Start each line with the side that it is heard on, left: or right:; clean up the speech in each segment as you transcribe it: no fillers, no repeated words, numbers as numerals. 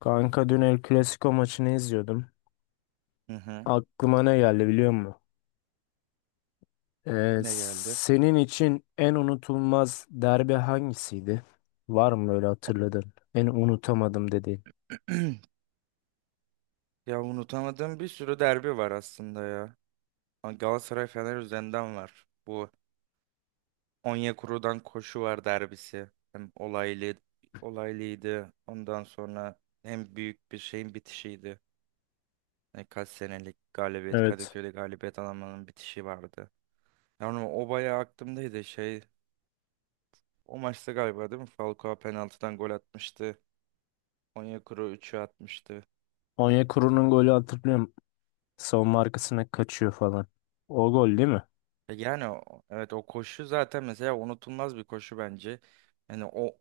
left: Kanka dün El Clasico maçını izliyordum.
right: Hı hı.
left: Aklıma ne geldi biliyor musun? Ee,
right: Ne geldi?
left: senin için en unutulmaz derbi hangisiydi? Var mı öyle hatırladın? En unutamadım dediğin.
right: Ya unutamadığım bir sürü derbi var aslında ya. Ha, Galatasaray Fener üzerinden var. Bu Onyekuru'dan koşu var derbisi. Hem olaylıydı. Ondan sonra hem büyük bir şeyin bitişiydi. Yani kaç senelik galibiyet
left: Evet.
right: Kadıköy'de galibiyet alamanın bitişi vardı. Yani o bayağı aklımdaydı şey. O maçta galiba değil mi? Falcao penaltıdan gol atmıştı. Onyekuru üçü atmıştı.
left: Onyekuru'nun golü hatırlıyorum. Savunma arkasına kaçıyor falan. O gol değil mi?
right: Evet, o koşu zaten mesela unutulmaz bir koşu bence. Yani o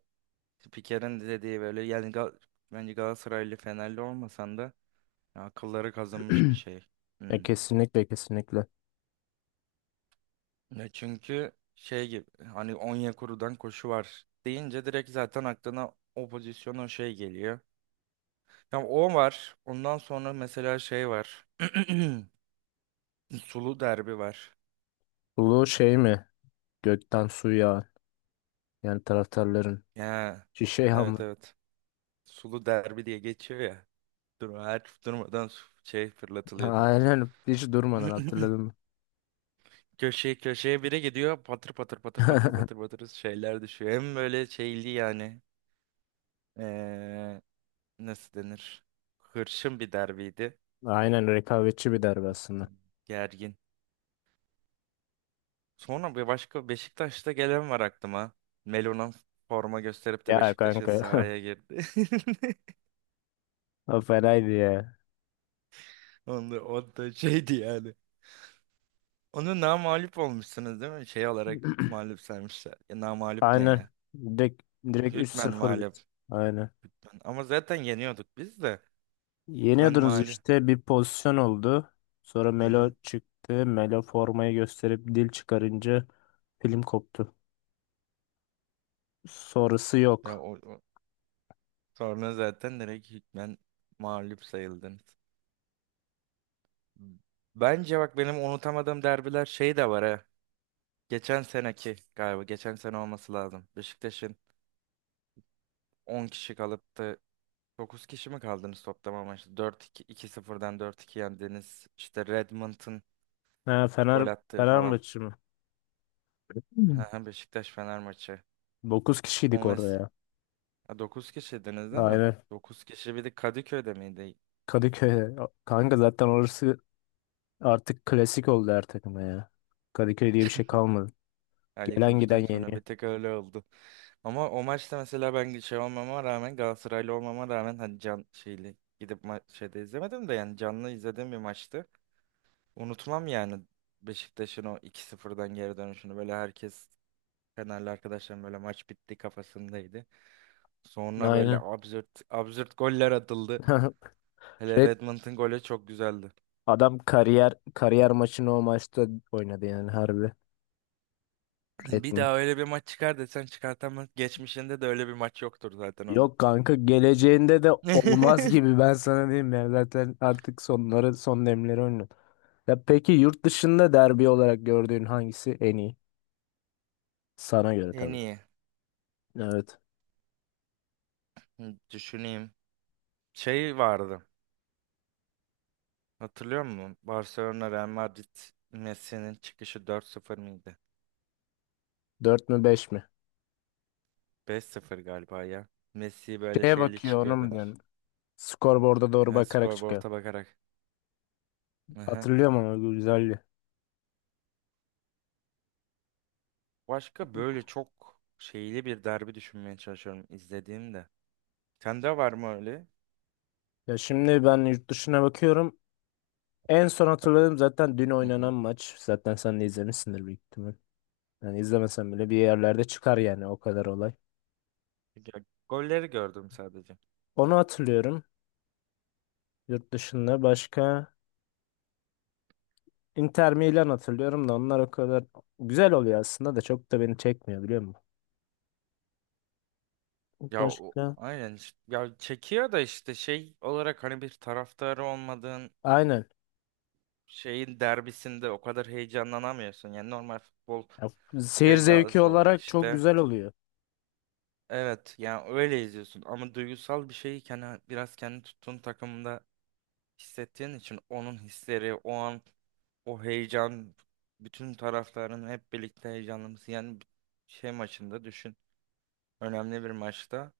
right: Spiker'in de dediği böyle yani bence Galatasaraylı Fenerli olmasan da ya akılları kazınmış bir şey.
left: E,
right: Hmm.
left: kesinlikle kesinlikle.
right: Ya çünkü şey gibi hani Onyekuru'dan koşu var deyince direkt zaten aklına o pozisyon o şey geliyor. Ya o var. Ondan sonra mesela şey var. Sulu derbi var.
left: Bu şey mi? Gökten su yağan. Yani taraftarların.
right: Ya,
left: Şişe
right: evet,
left: yağmur.
right: evet. Sulu derbi diye geçiyor ya. Dur, her durmadan şey fırlatılıyordu.
left: Aynen hiç durmadan hatırladım.
right: Köşeye köşeye biri gidiyor patır patır patır patır patır patır şeyler düşüyor. Hem böyle şeyli yani ee, nasıl denir? Hırçın bir derbiydi.
left: Aynen rekabetçi bir derbi aslında.
right: Gergin. Sonra bir başka Beşiktaş'ta gelen var aklıma. Melo'nun forma gösterip de
left: Ya
right: Beşiktaş'ın
left: kanka
right: sahaya girdi.
left: o fenaydı ya.
right: Onda, o da şeydi yani. Onu namağlup olmuşsunuz değil mi? Şey olarak mağlup saymışlar. Ya, namağlup ne
left: Aynen.
right: ya?
left: Direkt, direkt
right: Hükmen
left: 3-0 bitti.
right: mağlup.
left: Aynen.
right: Ama zaten yeniyorduk biz de. Hükmen
left: Yeniyordunuz
right: mağlup.
left: işte bir pozisyon oldu. Sonra
right: Hı
left: Melo
right: hı.
left: çıktı. Melo formayı gösterip dil çıkarınca film koptu. Sonrası
right: Ya,
left: yok.
right: sonra zaten direkt hükmen mağlup sayıldınız. Bence bak benim unutamadığım derbiler şey de var ha. Geçen seneki galiba. Geçen sene olması lazım. Beşiktaş'ın 10 kişi kalıp da 9 kişi mi kaldınız toplama maçta? 4-2, 2-0'dan 4-2 yendiniz. İşte Redmond'ın
left: Ha,
right: gol attığı falan.
left: Fenerbahçe mi? Hmm.
right: Beşiktaş Fener maçı. O
left: Kişiydik orada
right: mes
left: ya.
right: Dokuz kişiydiniz değil mi?
left: Aynen.
right: Dokuz kişi bir de Kadıköy'de miydi?
left: Kadıköy. Kanka zaten orası artık klasik oldu her takıma ya. Kadıköy diye bir şey kalmadı.
right: Ali
left: Gelen
right: Koç'tan
left: giden
right: sonra
left: yeniyor.
right: bir tek öyle oldu. Ama o maçta mesela ben şey olmama rağmen Galatasaraylı olmama rağmen hani can şeyli gidip şeyde izlemedim de yani canlı izlediğim bir maçtı. Unutmam yani Beşiktaş'ın o iki 0dan geri dönüşünü, böyle herkes Fenerli arkadaşlarım böyle maç bitti kafasındaydı. Sonra böyle
left: Aynen.
right: absürt absürt goller atıldı. Hele
left: Red
right: Redmond'un golü çok güzeldi.
left: Adam kariyer maçını o maçta oynadı yani harbi.
right: Bir
left: Redmond.
right: daha öyle bir maç çıkar desen çıkartamaz. Geçmişinde de öyle bir maç yoktur zaten onun.
left: Yok kanka geleceğinde de olmaz gibi ben sana diyeyim ya. Zaten artık sonları son demleri oynuyor. Ya peki yurt dışında derbi olarak gördüğün hangisi en iyi? Sana göre
right: En
left: tabii.
right: iyi.
left: Evet.
right: Hı, düşüneyim. Şey vardı. Hatırlıyor musun? Barcelona Real Madrid Messi'nin çıkışı 4-0 mıydı?
left: Dört mü beş mi?
right: 5-0 galiba ya. Messi böyle
left: Şeye
right: şeyli
left: bakıyor onu
right: çıkıyordu.
left: mu diyorsun? Skorboard'a doğru
right: Ne
left: bakarak çıkıyor.
right: skorboard'a bakarak. Aha.
left: Hatırlıyorum ama güzeldi.
right: Başka böyle çok şeyli bir derbi düşünmeye çalışıyorum izlediğimde. Sende var mı öyle?
left: Ya şimdi ben yurt dışına bakıyorum. En son hatırladığım zaten dün
right: Hı hı.
left: oynanan maç. Zaten sen de izlemişsindir büyük ihtimal. Yani izlemesem bile bir yerlerde çıkar yani o kadar olay.
right: Ya, golleri gördüm sadece.
left: Onu hatırlıyorum. Yurt dışında başka Inter Milan hatırlıyorum da onlar o kadar güzel oluyor aslında da çok da beni çekmiyor biliyor musun? Başka?
right: Ya çekiyor da işte şey olarak hani bir taraftarı olmadığın
left: Aynen.
right: şeyin derbisinde o kadar heyecanlanamıyorsun. Yani normal futbol
left: Ya, seyir zevki
right: sevdalısı olarak
left: olarak çok
right: işte.
left: güzel oluyor.
right: Evet yani öyle izliyorsun ama duygusal bir şeyi kendi, biraz kendi tuttuğun takımda hissettiğin için onun hisleri, o an o heyecan, bütün taraftarın hep birlikte heyecanlanması yani bir şey maçında düşün. Önemli bir maçta.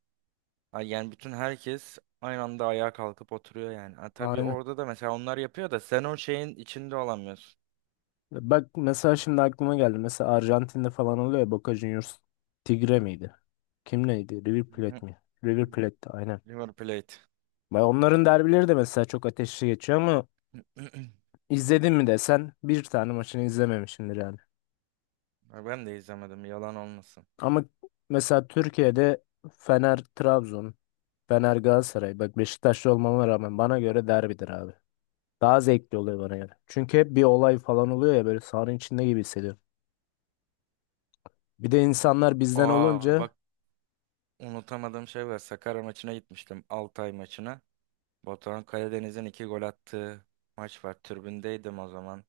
right: Ha, yani bütün herkes aynı anda ayağa kalkıp oturuyor yani. Ha, tabii
left: Aynen.
right: orada da mesela onlar yapıyor da sen o şeyin içinde olamıyorsun.
left: Bak mesela şimdi aklıma geldi. Mesela Arjantin'de falan oluyor ya Boca Juniors. Tigre miydi? Kim neydi? River
right: Hı.
left: Plate mi? River Plate'ti aynen.
right: River Plate.
left: Bak onların derbileri de mesela çok ateşli geçiyor ama İzledin mi desen bir tane maçını izlememişsindir yani.
right: Ha, ben de izlemedim yalan olmasın.
left: Ama mesela Türkiye'de Fener Trabzon, Fener Galatasaray. Bak Beşiktaşlı olmama rağmen bana göre derbidir abi. Daha zevkli oluyor bana göre. Çünkü hep bir olay falan oluyor ya böyle sahanın içinde gibi hissediyorum. Bir de insanlar bizden
right: Aa,
left: olunca
right: bak unutamadığım şey var. Sakarya maçına gitmiştim. Altay maçına. Batuhan Karadeniz'in iki gol attığı maç var. Tribündeydim o zaman.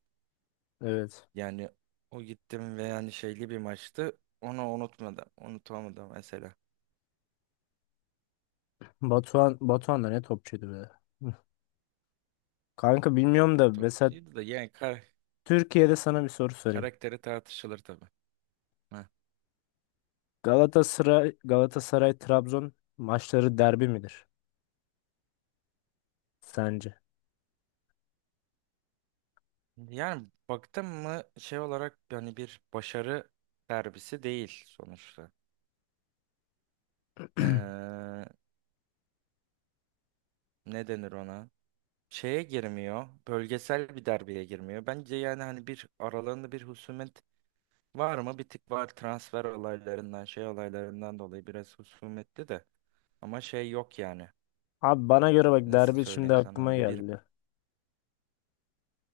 left: evet.
right: Yani o gittim ve yani şeyli bir maçtı. Onu unutmadım. Unutamadım mesela.
left: Batuhan da ne topçuydu be. Hı. Kanka bilmiyorum da mesela
right: Topçuydu da yani kar
left: Türkiye'de sana bir soru sorayım.
right: karakteri tartışılır tabii. Heh.
left: Galatasaray Trabzon maçları derbi midir sence?
right: Yani baktım mı şey olarak yani bir başarı derbisi değil sonuçta. Ee, Ne denir ona? Şeye girmiyor. Bölgesel bir derbeye girmiyor. Bence yani hani bir aralarında bir husumet var mı? Bir tık var transfer olaylarından, şey olaylarından dolayı biraz husumetli de. Ama şey yok yani.
left: Abi bana göre bak
right: Nasıl
left: derbi şimdi
right: söyleyeyim sana
left: aklıma
right: öyle bir...
left: geldi.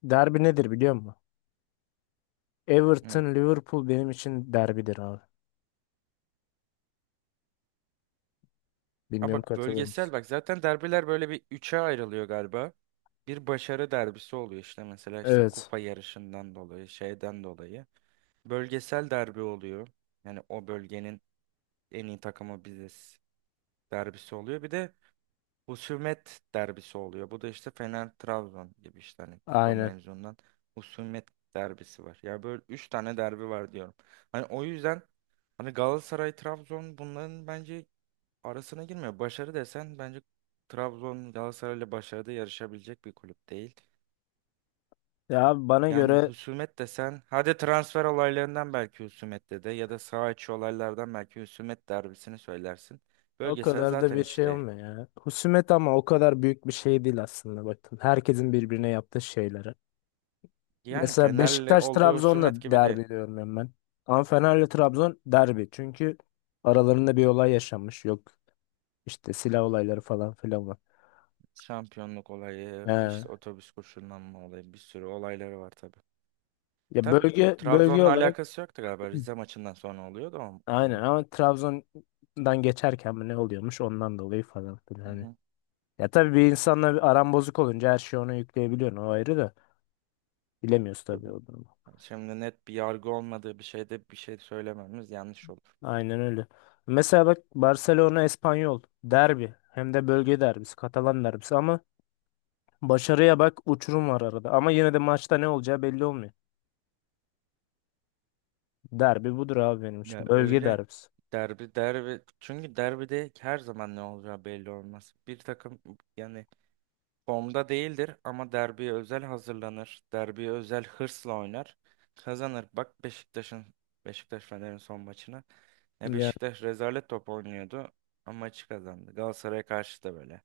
left: Derbi nedir biliyor musun?
right: Hı.
left: Everton Liverpool benim için derbidir abi.
right: Ha,
left: Bilmiyorum
right: bak
left: katılır
right: bölgesel
left: mısın?
right: bak zaten derbiler böyle bir üçe ayrılıyor galiba. Bir başarı derbisi oluyor işte mesela işte
left: Evet.
right: kupa yarışından dolayı şeyden dolayı. Bölgesel derbi oluyor. Yani o bölgenin en iyi takımı biziz derbisi oluyor. Bir de husumet derbisi oluyor. Bu da işte Fener Trabzon gibi işte hani kupa
left: Aynen.
right: mevzundan husumet derbisi var. Ya böyle 3 tane derbi var diyorum. Hani o yüzden hani Galatasaray Trabzon bunların bence arasına girmiyor. Başarı desen bence Trabzon Galatasaray ile başarıda yarışabilecek bir kulüp değil.
left: Ya abi bana
right: Yani
left: göre
right: husumet desen hadi transfer olaylarından belki husumette de ya da saha içi olaylardan belki husumet derbisini söylersin.
left: o
right: Bölgesel
left: kadar da
right: zaten
left: bir
right: hiç
left: şey
right: değil.
left: olmuyor ya. Husumet ama o kadar büyük bir şey değil aslında bakın. Herkesin birbirine yaptığı şeyleri.
right: Yani
left: Mesela
right: Fener'le
left: Beşiktaş
right: olduğu
left: Trabzon'la
right: husumet gibi değil.
left: derbi diyorum ben. Ama Fener'le Trabzon derbi. Çünkü aralarında bir olay yaşanmış. Yok işte silah olayları falan filan var.
right: Şampiyonluk olayı,
left: He.
right: işte otobüs koşullanma olayı bir sürü olayları var tabii.
left: Ya
right: Tabii,
left: bölge bölge
right: Trabzon'la
left: olarak
right: alakası yoktu galiba. Rize maçından sonra oluyordu o
left: aynen
right: olay.
left: ama Trabzon'dan geçerken mi ne oluyormuş ondan dolayı falan filan
right: Hı
left: hani.
right: hı.
left: Ya tabii bir insanla bir aram bozuk olunca her şeyi ona yükleyebiliyorsun o ayrı da bilemiyoruz tabii
right: Tabii.
left: o durumu.
right: Yani şimdi net bir yargı olmadığı bir şeyde bir şey söylememiz yanlış olur.
left: Aynen öyle. Mesela bak Barcelona Espanyol derbi hem de bölge derbisi Katalan derbisi ama başarıya bak uçurum var arada ama yine de maçta ne olacağı belli olmuyor. Derbi budur abi benim
right: Ya
left: için bölge
right: öyle.
left: derbisi.
right: Derbi derbi çünkü derbide her zaman ne olacağı belli olmaz. Bir takım yani formda değildir ama derbiye özel hazırlanır. Derbiye özel hırsla oynar. Kazanır. Bak Beşiktaş'ın Beşiktaş Fener'in son maçına. Ya
left: Yani,
right: Beşiktaş rezalet top oynuyordu ama maçı kazandı. Galatasaray'a karşı da böyle.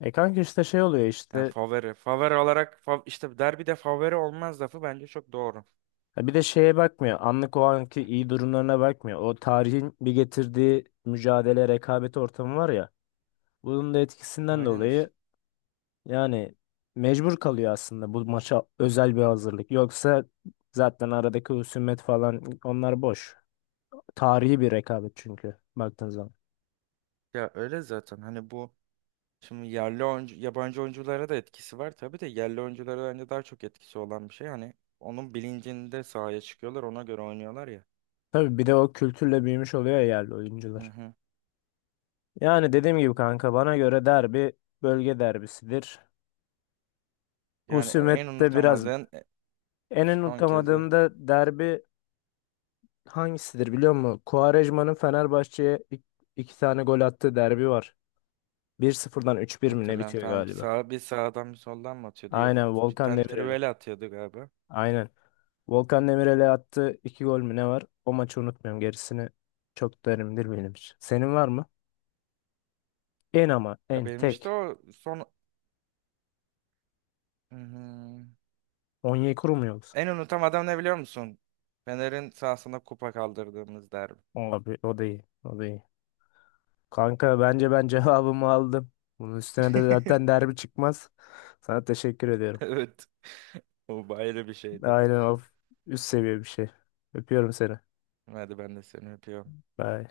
left: kanka işte şey oluyor
right: Yani
left: işte.
right: favori. Favori olarak işte derbide favori olmaz lafı bence çok doğru.
left: Ya bir de şeye bakmıyor. Anlık o anki iyi durumlarına bakmıyor. O tarihin bir getirdiği mücadele, rekabet ortamı var ya. Bunun da etkisinden
right: Aynen işte.
left: dolayı yani mecbur kalıyor aslında bu maça özel bir hazırlık. Yoksa zaten aradaki husumet falan onlar boş. Tarihi bir rekabet çünkü baktığın zaman.
right: Ya öyle zaten hani bu şimdi yerli oyuncu yabancı oyunculara da etkisi var tabii de yerli oyunculara bence daha çok etkisi olan bir şey. Hani onun bilincinde sahaya çıkıyorlar ona göre oynuyorlar ya.
left: Tabii bir de o kültürle büyümüş oluyor ya yerli
right: Hı
left: oyuncular.
right: hı.
left: Yani dediğim gibi kanka bana göre derbi bölge derbisidir.
right: Yani en
left: Husumette biraz
right: unutamadığın
left: en
right: son kezi
left: unutamadığım da derbi hangisidir biliyor musun? Quaresma'nın Fenerbahçe'ye iki tane gol attığı derbi var. 1-0'dan 3-1 mi ne
right: hatırlayan
left: bitiyor
right: tam
left: galiba?
right: sağa bir sağdan bir soldan mı atıyordu ya da
left: Aynen
right: bir
left: Volkan
right: tane
left: Demirel'e.
right: trivela atıyordu galiba.
left: Aynen. Volkan Demirel'e attığı iki gol mü ne var? O maçı unutmuyorum. Gerisini çok derindir benim için. Senin var mı? En ama
right: Ya
left: en
right: benim işte
left: tek.
right: o son Hmm.
left: Onyekuru mu yoksa?
right: en unutamadığım ne biliyor musun? Fener'in sahasına kupa kaldırdığımız derbi.
left: Abi o da iyi. O da iyi. Kanka bence ben cevabımı aldım. Bunun üstüne de zaten derbi çıkmaz. Sana teşekkür ediyorum.
right: Evet. O ayrı bir şeydi.
left: Aynen of. Üst seviye bir şey. Öpüyorum seni.
right: Hadi ben de seni öpüyorum.
left: Bye.